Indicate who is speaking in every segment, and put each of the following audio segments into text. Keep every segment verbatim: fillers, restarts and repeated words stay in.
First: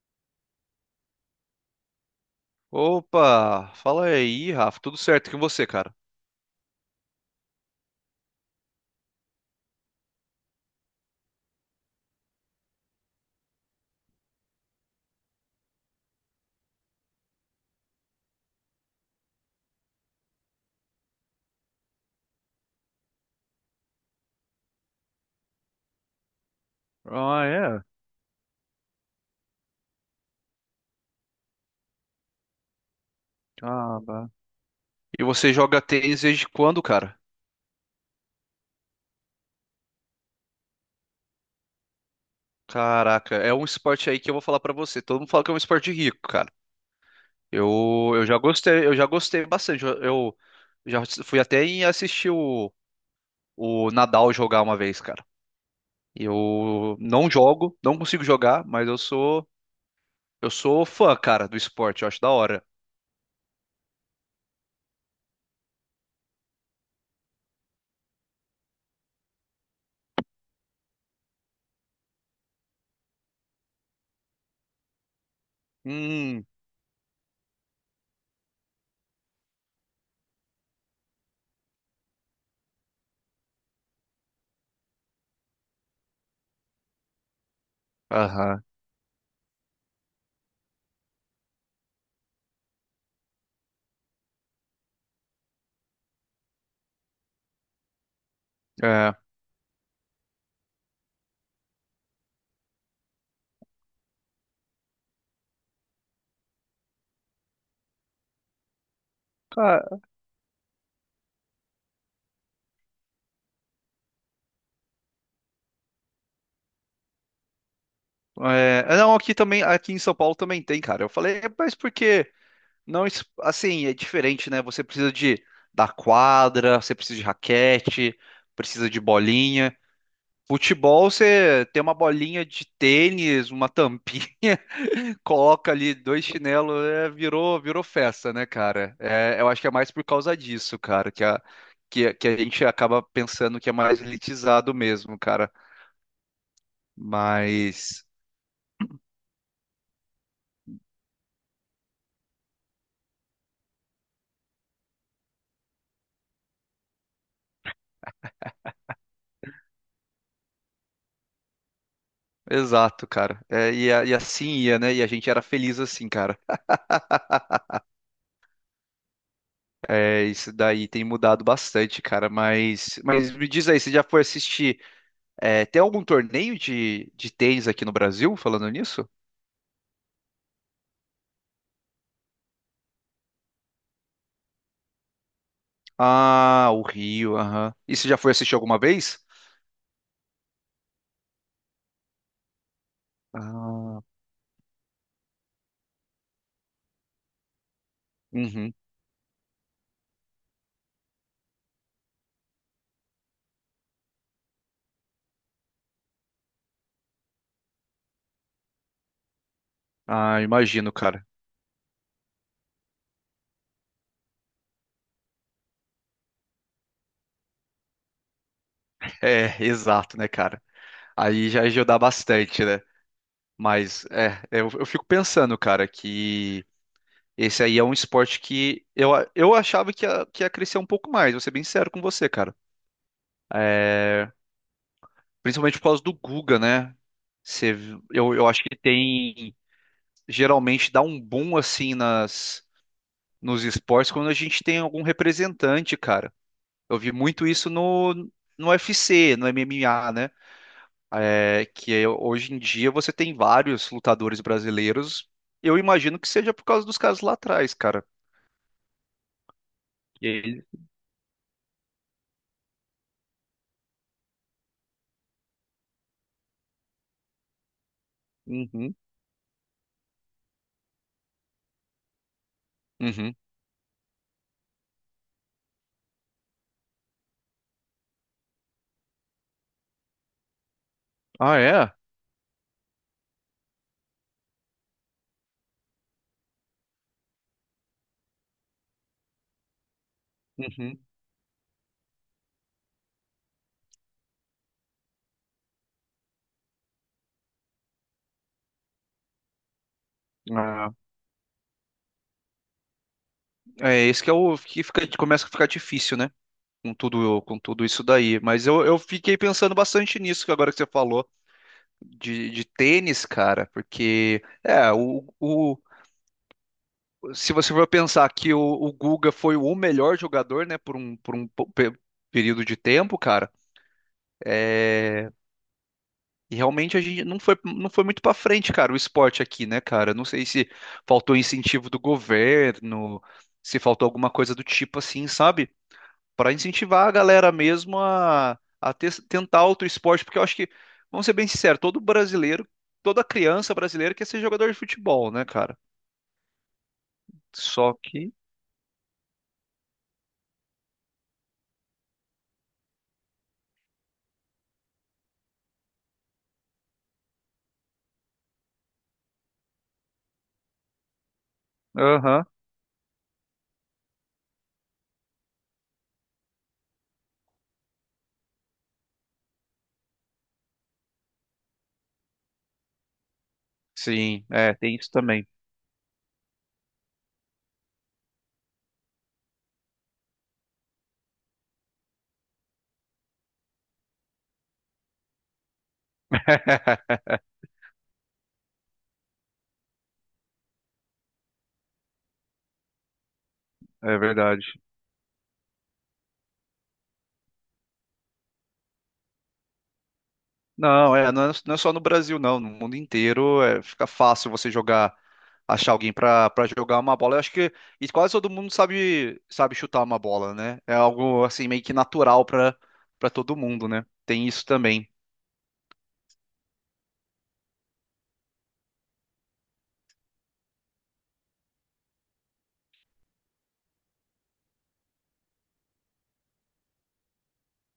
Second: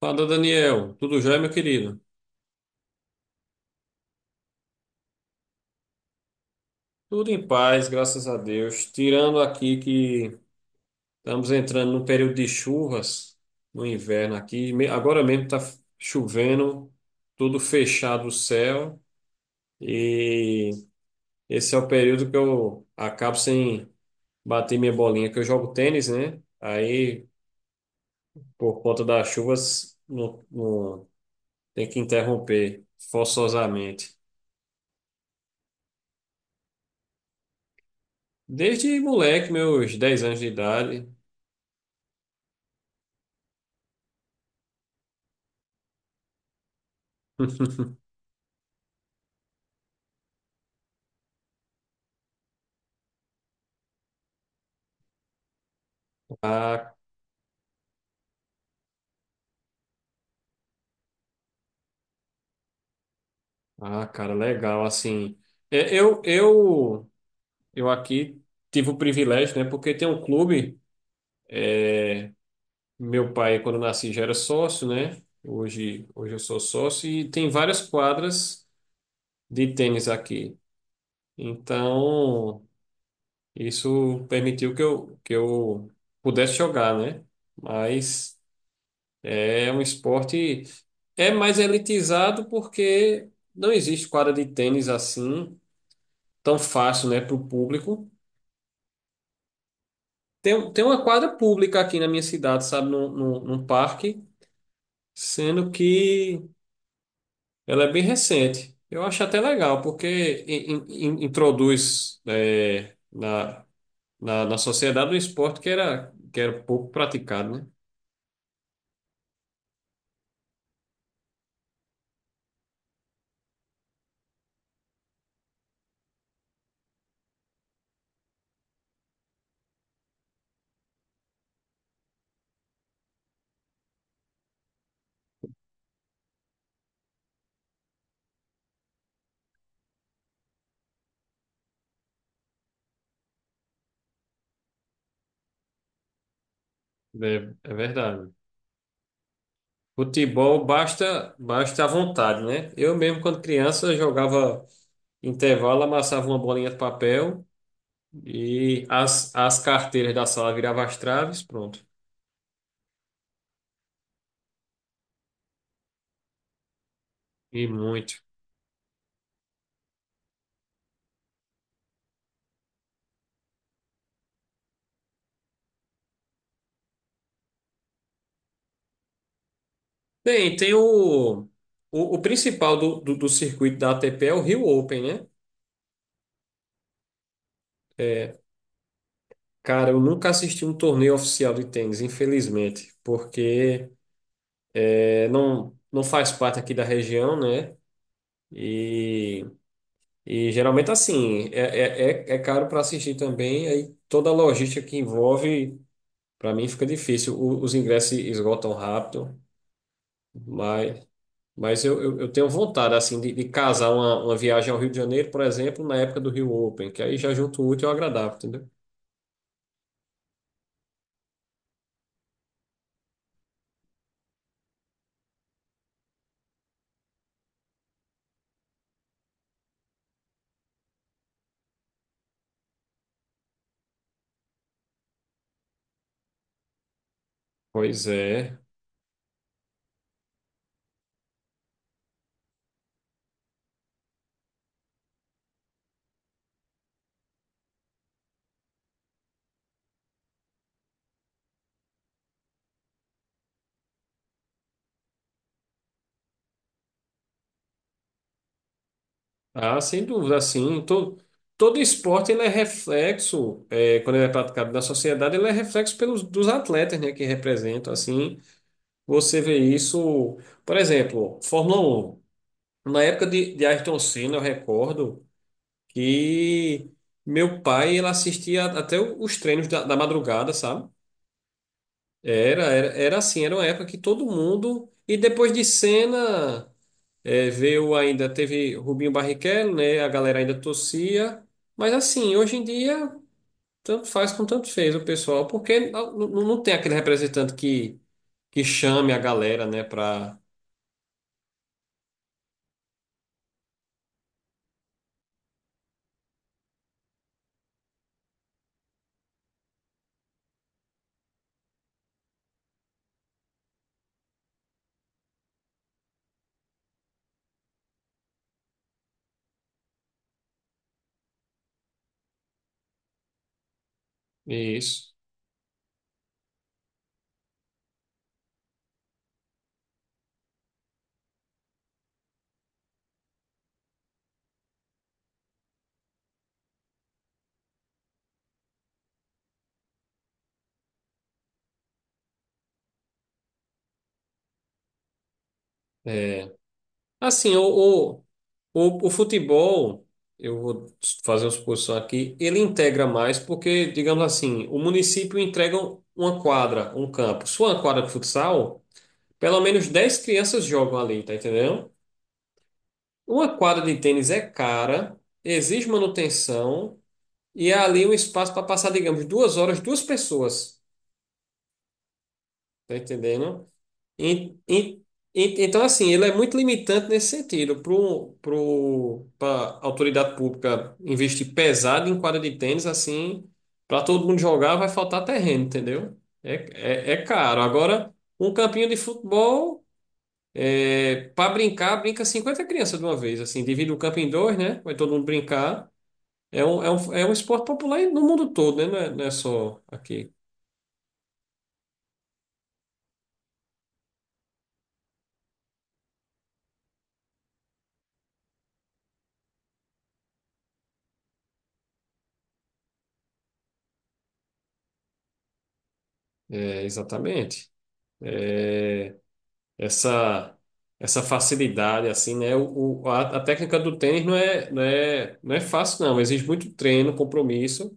Speaker 1: Fala, Daniel. Tudo jóia, meu querido?
Speaker 2: Opa, fala aí, Rafa. Tudo certo com você, cara?
Speaker 1: Tudo em paz, graças a Deus. Tirando aqui que estamos entrando num período de chuvas no inverno aqui. Me- Agora mesmo está chovendo, tudo fechado o céu. E esse é o período que eu acabo sem bater minha bolinha, que eu jogo tênis, né? Aí,
Speaker 2: Ah, é?
Speaker 1: por conta das chuvas, não, não- tem que interromper
Speaker 2: Ah,
Speaker 1: forçosamente.
Speaker 2: bah. E você joga tênis desde quando, cara?
Speaker 1: Desde moleque, meus dez anos de idade.
Speaker 2: Caraca, é um esporte aí que eu vou falar pra você. Todo mundo fala que é um esporte rico, cara. Eu, eu já gostei, eu já gostei bastante. Eu, eu já fui até em assistir o, o Nadal jogar uma vez, cara.
Speaker 1: Ah,
Speaker 2: Eu não jogo, não consigo jogar, mas eu sou eu sou fã, cara, do esporte. Eu acho da hora.
Speaker 1: Ah, cara, legal. Assim, é, eu, eu, eu aqui tive o privilégio, né? Porque tem um clube. Meu pai, quando eu nasci, já era sócio, né? Hoje, hoje eu
Speaker 2: Hum.
Speaker 1: sou sócio e tem várias quadras de tênis aqui. Então, isso permitiu que eu, que eu pudesse jogar, né? Mas
Speaker 2: Aham.
Speaker 1: é um esporte. É mais elitizado porque não existe quadra de tênis assim tão fácil, né, para o público.
Speaker 2: É.
Speaker 1: Tem, tem uma quadra pública aqui na minha cidade, sabe, num, num, num parque, sendo que ela é bem recente. Eu acho até legal,
Speaker 2: Cara,
Speaker 1: porque in- in- in- introduz é, na, na, na sociedade um esporte que era, que era pouco praticado, né?
Speaker 2: é, é, não, aqui também, aqui em São Paulo também tem, cara. Eu falei, "É, mas porque não, es- assim, é diferente, né? Você precisa de da quadra, você precisa de raquete, precisa de bolinha. Futebol, você tem uma bolinha de tênis, uma tampinha, coloca ali dois chinelos, é, virou, virou festa, né, cara? É, eu acho que é mais por causa disso, cara, que a, que, a- que a gente acaba pensando que é mais elitizado mesmo, cara.
Speaker 1: É, é
Speaker 2: Mas.
Speaker 1: verdade. Futebol basta, basta a vontade, né? Eu mesmo, quando criança, jogava intervalo, amassava uma bolinha de papel e as, as carteiras da sala viravam as traves, pronto.
Speaker 2: Exato, cara. É, e, a- e assim ia, né? E a gente era feliz assim, cara.
Speaker 1: E muito.
Speaker 2: É, isso daí tem mudado bastante, cara. Mas, mas me diz aí, você já foi assistir? É, tem algum torneio de, de tênis aqui no Brasil, falando nisso?
Speaker 1: Bem, tem o, o, o principal do, do, do circuito da A T P é o Rio Open, né?
Speaker 2: Ah, o Rio, aham. E você já foi
Speaker 1: É,
Speaker 2: assistir alguma vez?
Speaker 1: cara, eu nunca assisti um torneio oficial de tênis, infelizmente, porque
Speaker 2: Ah,
Speaker 1: é, não, não faz parte aqui da região, né?
Speaker 2: uhum.
Speaker 1: E, e geralmente assim, é, é, é é caro para assistir também, aí toda a logística que envolve, para mim fica difícil. O- os ingressos esgotam rápido,
Speaker 2: Ah, imagino,
Speaker 1: mas
Speaker 2: cara.
Speaker 1: Mas eu, eu, eu tenho vontade, assim, de, de casar uma, uma viagem ao Rio de Janeiro, por exemplo, na época do Rio Open, que aí já junto o útil ao agradável, entendeu?
Speaker 2: É, exato, né, cara? Aí já ajuda bastante, né? Mas, é, eu eu fico pensando, cara, que. Esse aí é um esporte que eu, eu achava que ia, que ia crescer um pouco mais, vou ser bem sincero com você, cara. É, principalmente por causa do Guga, né? Você-
Speaker 1: Pois
Speaker 2: eu, eu
Speaker 1: é.
Speaker 2: acho que tem. Geralmente dá um boom assim nas, nos esportes quando a gente tem algum representante, cara. Eu vi muito isso no, no U F C, no M M A, né? É, que é, hoje em dia você tem vários lutadores brasileiros. Eu imagino que seja por causa dos caras lá atrás, cara.
Speaker 1: Ah, sem
Speaker 2: E
Speaker 1: dúvida,
Speaker 2: ele...
Speaker 1: assim, todo, todo esporte ele é reflexo, é, quando ele é praticado na sociedade, ele é reflexo pelos, dos atletas, né, que representam, assim,
Speaker 2: Uhum,
Speaker 1: você vê isso, por exemplo, Fórmula um. Na época
Speaker 2: uhum.
Speaker 1: de, de Ayrton Senna, eu recordo que meu pai, ele assistia até os treinos da, da madrugada, sabe?
Speaker 2: Ah, é?
Speaker 1: Era, era, era assim, era uma época que todo mundo. E depois de Senna, eh, veio ainda, teve Rubinho Barrichello, né? A galera ainda
Speaker 2: Uhum.
Speaker 1: torcia. Mas assim, hoje em dia, tanto faz como tanto fez o pessoal, porque não, não não tem aquele representante que, que chame a galera, né, pra
Speaker 2: Ah, é, esse que é o que fica, começa a ficar difícil, né? Com tudo, com tudo isso daí. Mas eu, eu fiquei pensando bastante nisso que agora que você falou de, de tênis, cara, porque é o, o se você for pensar que o, o Guga foi o melhor jogador, né, por um, por um po- pe- período de tempo, cara,
Speaker 1: isso.
Speaker 2: é, e realmente a gente não foi, não foi muito pra frente, cara, o esporte aqui, né, cara? Não sei se faltou incentivo do governo, se faltou alguma coisa do tipo assim, sabe? Para incentivar a galera mesmo a, a ter- tentar outro esporte, porque eu acho que, vamos ser bem sinceros, todo brasileiro, toda criança brasileira quer ser jogador de futebol, né, cara?
Speaker 1: É. Assim, o,
Speaker 2: Só
Speaker 1: o,
Speaker 2: que.
Speaker 1: o, o futebol, eu vou fazer uma suposição aqui, ele integra mais porque, digamos assim, o município entrega um, uma quadra, um campo. Se for uma quadra de futsal, pelo menos dez crianças jogam ali, tá entendendo?
Speaker 2: Aham.
Speaker 1: Uma quadra de tênis é cara, exige manutenção e é ali um espaço para passar, digamos, duas horas, duas pessoas, tá entendendo?
Speaker 2: Sim,
Speaker 1: En-
Speaker 2: é, tem
Speaker 1: en-
Speaker 2: isso também.
Speaker 1: en- Então, assim, ele é muito limitante nesse sentido. Pro, pro, para a autoridade pública investir pesado em quadra de tênis, assim, para todo mundo jogar, vai faltar terreno, entendeu? É, é, é caro. Agora, um campinho de futebol, é, para brincar, brinca cinquenta crianças de uma vez, assim, divide o
Speaker 2: É
Speaker 1: campo em dois,
Speaker 2: verdade.
Speaker 1: né? Vai todo mundo brincar. É um, é um, é um esporte popular no mundo todo, né? Não é, não é só aqui.
Speaker 2: Não, é, não é, não é só no Brasil, não. No mundo inteiro é, fica fácil você jogar, achar alguém pra para jogar uma bola. Eu acho que e quase todo mundo sabe sabe chutar uma bola, né? É algo assim meio que natural pra para todo mundo, né? Tem isso também.
Speaker 1: É, exatamente. essa essa facilidade assim, né? O, o- a, a técnica do tênis não é, não é, não é fácil não, exige muito treino, compromisso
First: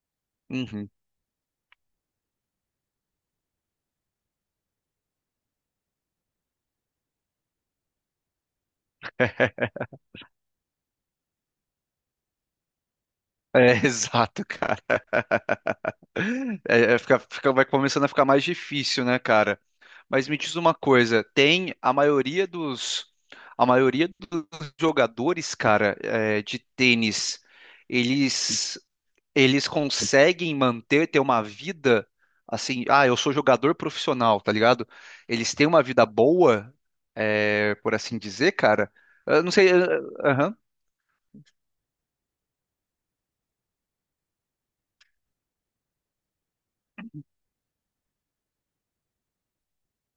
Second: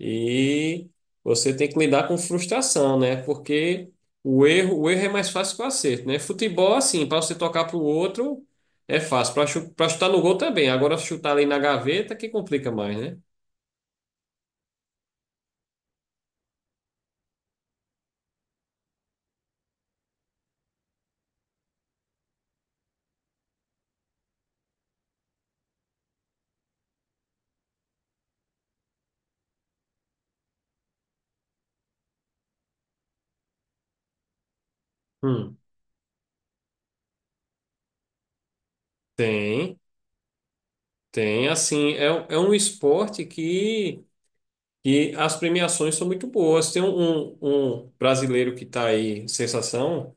Speaker 1: e
Speaker 2: Uhum.
Speaker 1: você tem que lidar com frustração, né? Porque o erro, o erro é mais fácil que o acerto, né? Futebol assim, para você tocar para o outro é fácil, para chu para chutar no gol também. Agora chutar ali na gaveta que complica mais, né?
Speaker 2: É, exato, cara. É, é, fica, fica- vai começando a ficar mais difícil, né, cara? Mas me diz uma coisa, tem a maioria dos, a maioria dos jogadores, cara, é, de tênis, eles, eles conseguem manter, ter uma vida assim, ah, eu sou jogador profissional, tá ligado? Eles
Speaker 1: Hum.
Speaker 2: têm uma vida boa, é, por assim dizer, cara. Eu não sei,
Speaker 1: Tem,
Speaker 2: eh, aham,
Speaker 1: tem assim, é, um- é um esporte que e as premiações são muito boas. Tem um, um, um brasileiro que está aí, sensação,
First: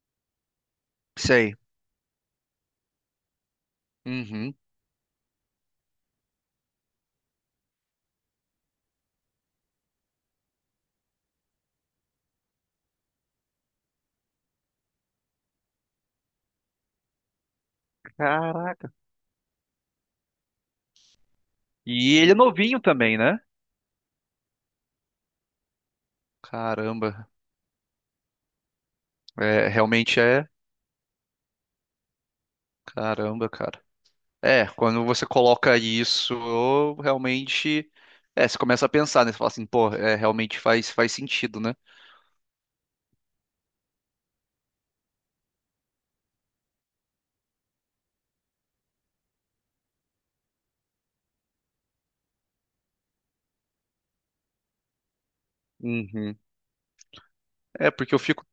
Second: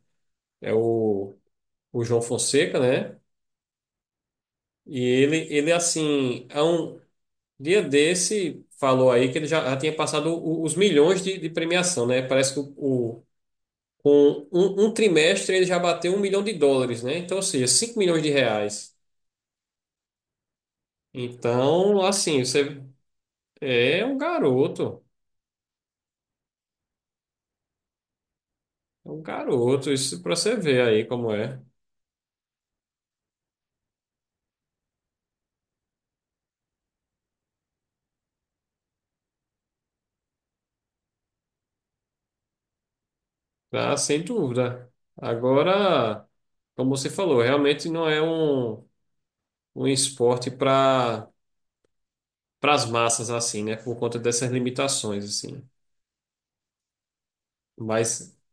Speaker 1: é o,
Speaker 2: sei.
Speaker 1: o João Fonseca, né?
Speaker 2: Uhum.
Speaker 1: E ele, ele assim, há um dia desse, falou aí que ele já, já tinha passado o- os milhões de, de premiação, né? Parece que o, o- com um, um trimestre ele já bateu um milhão de dólares, né? Então, ou seja, cinco milhões de
Speaker 2: Caraca.
Speaker 1: reais. Então,
Speaker 2: E ele é
Speaker 1: assim,
Speaker 2: novinho
Speaker 1: você
Speaker 2: também, né?
Speaker 1: é um garoto,
Speaker 2: Caramba.
Speaker 1: é um
Speaker 2: É,
Speaker 1: garoto,
Speaker 2: realmente
Speaker 1: isso para
Speaker 2: é.
Speaker 1: você ver aí como é.
Speaker 2: Caramba, cara. É, quando você coloca isso, realmente. É, você começa a pensar, né? Você fala assim, pô, é, realmente faz, faz sentido, né?
Speaker 1: Ah, sem dúvida. Agora, como você falou, realmente não é um, um esporte para para as massas assim, né? Por conta dessas limitações assim.
Speaker 2: Uhum. É, porque eu
Speaker 1: Mas
Speaker 2: fico.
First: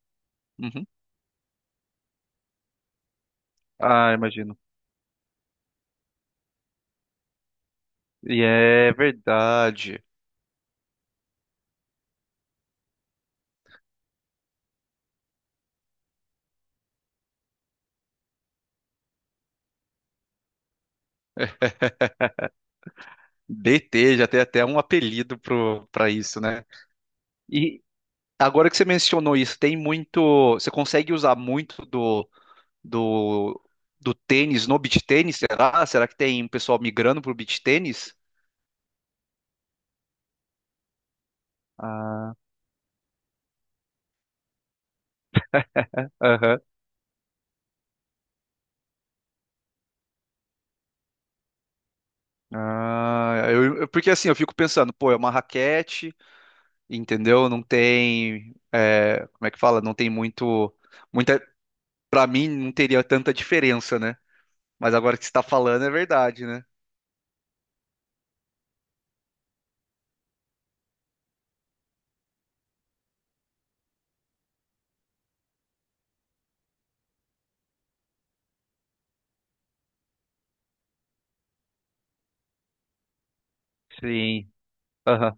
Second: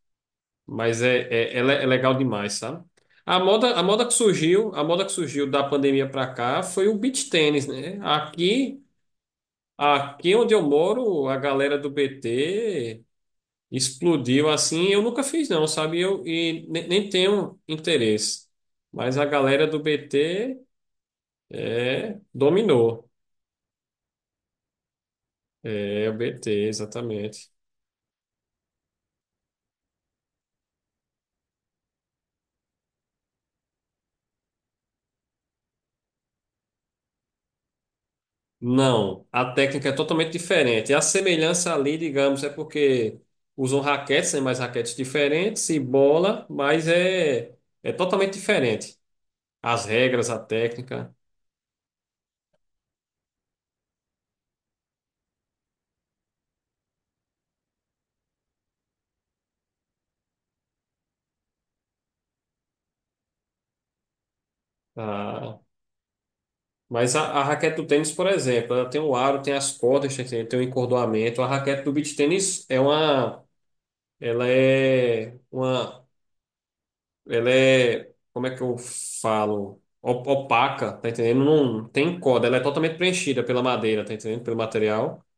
Speaker 2: Uhum.
Speaker 1: mas é, é, é, le- é legal demais, sabe? A moda a moda que
Speaker 2: Ah, imagino.
Speaker 1: surgiu, a moda que surgiu da pandemia para cá foi o beach tênis, né?
Speaker 2: E
Speaker 1: Aqui
Speaker 2: é verdade.
Speaker 1: aqui onde eu moro, a galera do B T explodiu assim. Eu nunca fiz, não, sabe? Eu, e ne- nem tenho interesse. Mas a galera do B T é, dominou.
Speaker 2: D T já tem até um apelido pro,
Speaker 1: É,
Speaker 2: pra
Speaker 1: o
Speaker 2: isso,
Speaker 1: B T,
Speaker 2: né?
Speaker 1: exatamente.
Speaker 2: E agora que você mencionou isso, tem muito. Você consegue usar muito do, do, do tênis no beach tênis, será? Será que tem pessoal migrando pro beach tênis?
Speaker 1: Não, a técnica é totalmente diferente. A semelhança ali,
Speaker 2: Ah,
Speaker 1: digamos, é porque usam raquetes, né, mas raquetes diferentes, e bola,
Speaker 2: aham.
Speaker 1: mas é, é totalmente diferente. As regras, a técnica.
Speaker 2: Ah, eu, eu- porque assim, eu fico pensando, pô, é uma raquete, entendeu? Não tem, é, como é que fala? Não tem muito, muita, para mim não teria tanta diferença, né? Mas agora que você está falando é verdade, né?
Speaker 1: Mas a, a raquete do tênis, por exemplo, ela tem o aro, tem as cordas, tem, tem o encordoamento. A raquete do beach tênis é uma, ela é uma, ela é, como é que eu falo? O- Opaca, tá entendendo? Não tem corda, ela é totalmente preenchida pela madeira, tá entendendo?
Speaker 2: Sim.
Speaker 1: Pelo material.
Speaker 2: Aham.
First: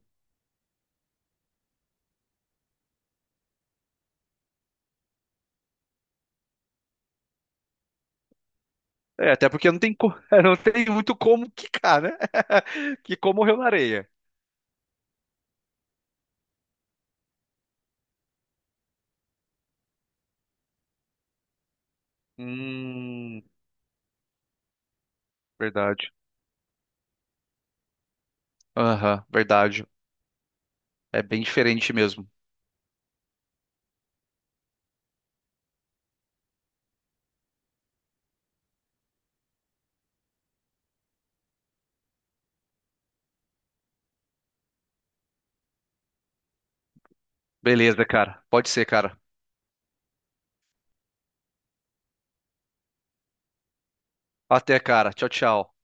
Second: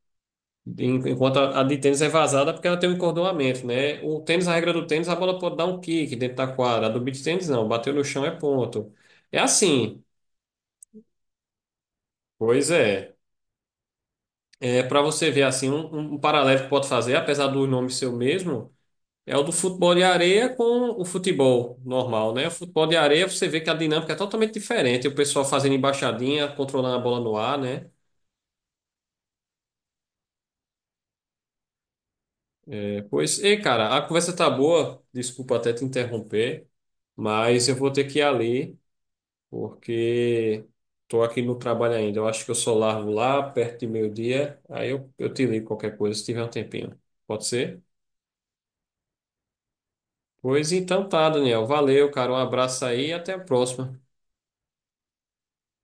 Speaker 1: En- Enquanto a, a de tênis é vazada porque ela tem o encordoamento, né? O tênis, a regra do tênis, a bola pode dar um kick dentro da quadra. A do beach tênis não, bateu no chão é ponto.
Speaker 2: É,
Speaker 1: É
Speaker 2: até porque não tem,
Speaker 1: assim.
Speaker 2: co- não tem muito como quicar, né?
Speaker 1: Pois é.
Speaker 2: Que como morreu na areia.
Speaker 1: É, para você ver assim, um, um um paralelo que pode fazer, apesar do nome ser o mesmo, é o do futebol de areia com o futebol normal, né? O futebol de areia
Speaker 2: Hum,
Speaker 1: você vê que a dinâmica é totalmente diferente, o pessoal fazendo
Speaker 2: verdade.
Speaker 1: embaixadinha, controlando a bola no ar, né?
Speaker 2: Aham, verdade. É bem diferente mesmo.
Speaker 1: É, pois, ei, cara, a conversa tá boa, desculpa até te interromper, mas eu vou ter que ir ali, porque tô aqui no trabalho ainda. Eu acho que eu só largo lá perto de meio-dia, aí eu, eu te ligo qualquer coisa se tiver um tempinho. Pode ser?
Speaker 2: Beleza, cara. Pode ser, cara.
Speaker 1: Pois então tá, Daniel. Valeu, cara. Um abraço aí e até a próxima.
Speaker 2: Até, cara. Tchau, tchau.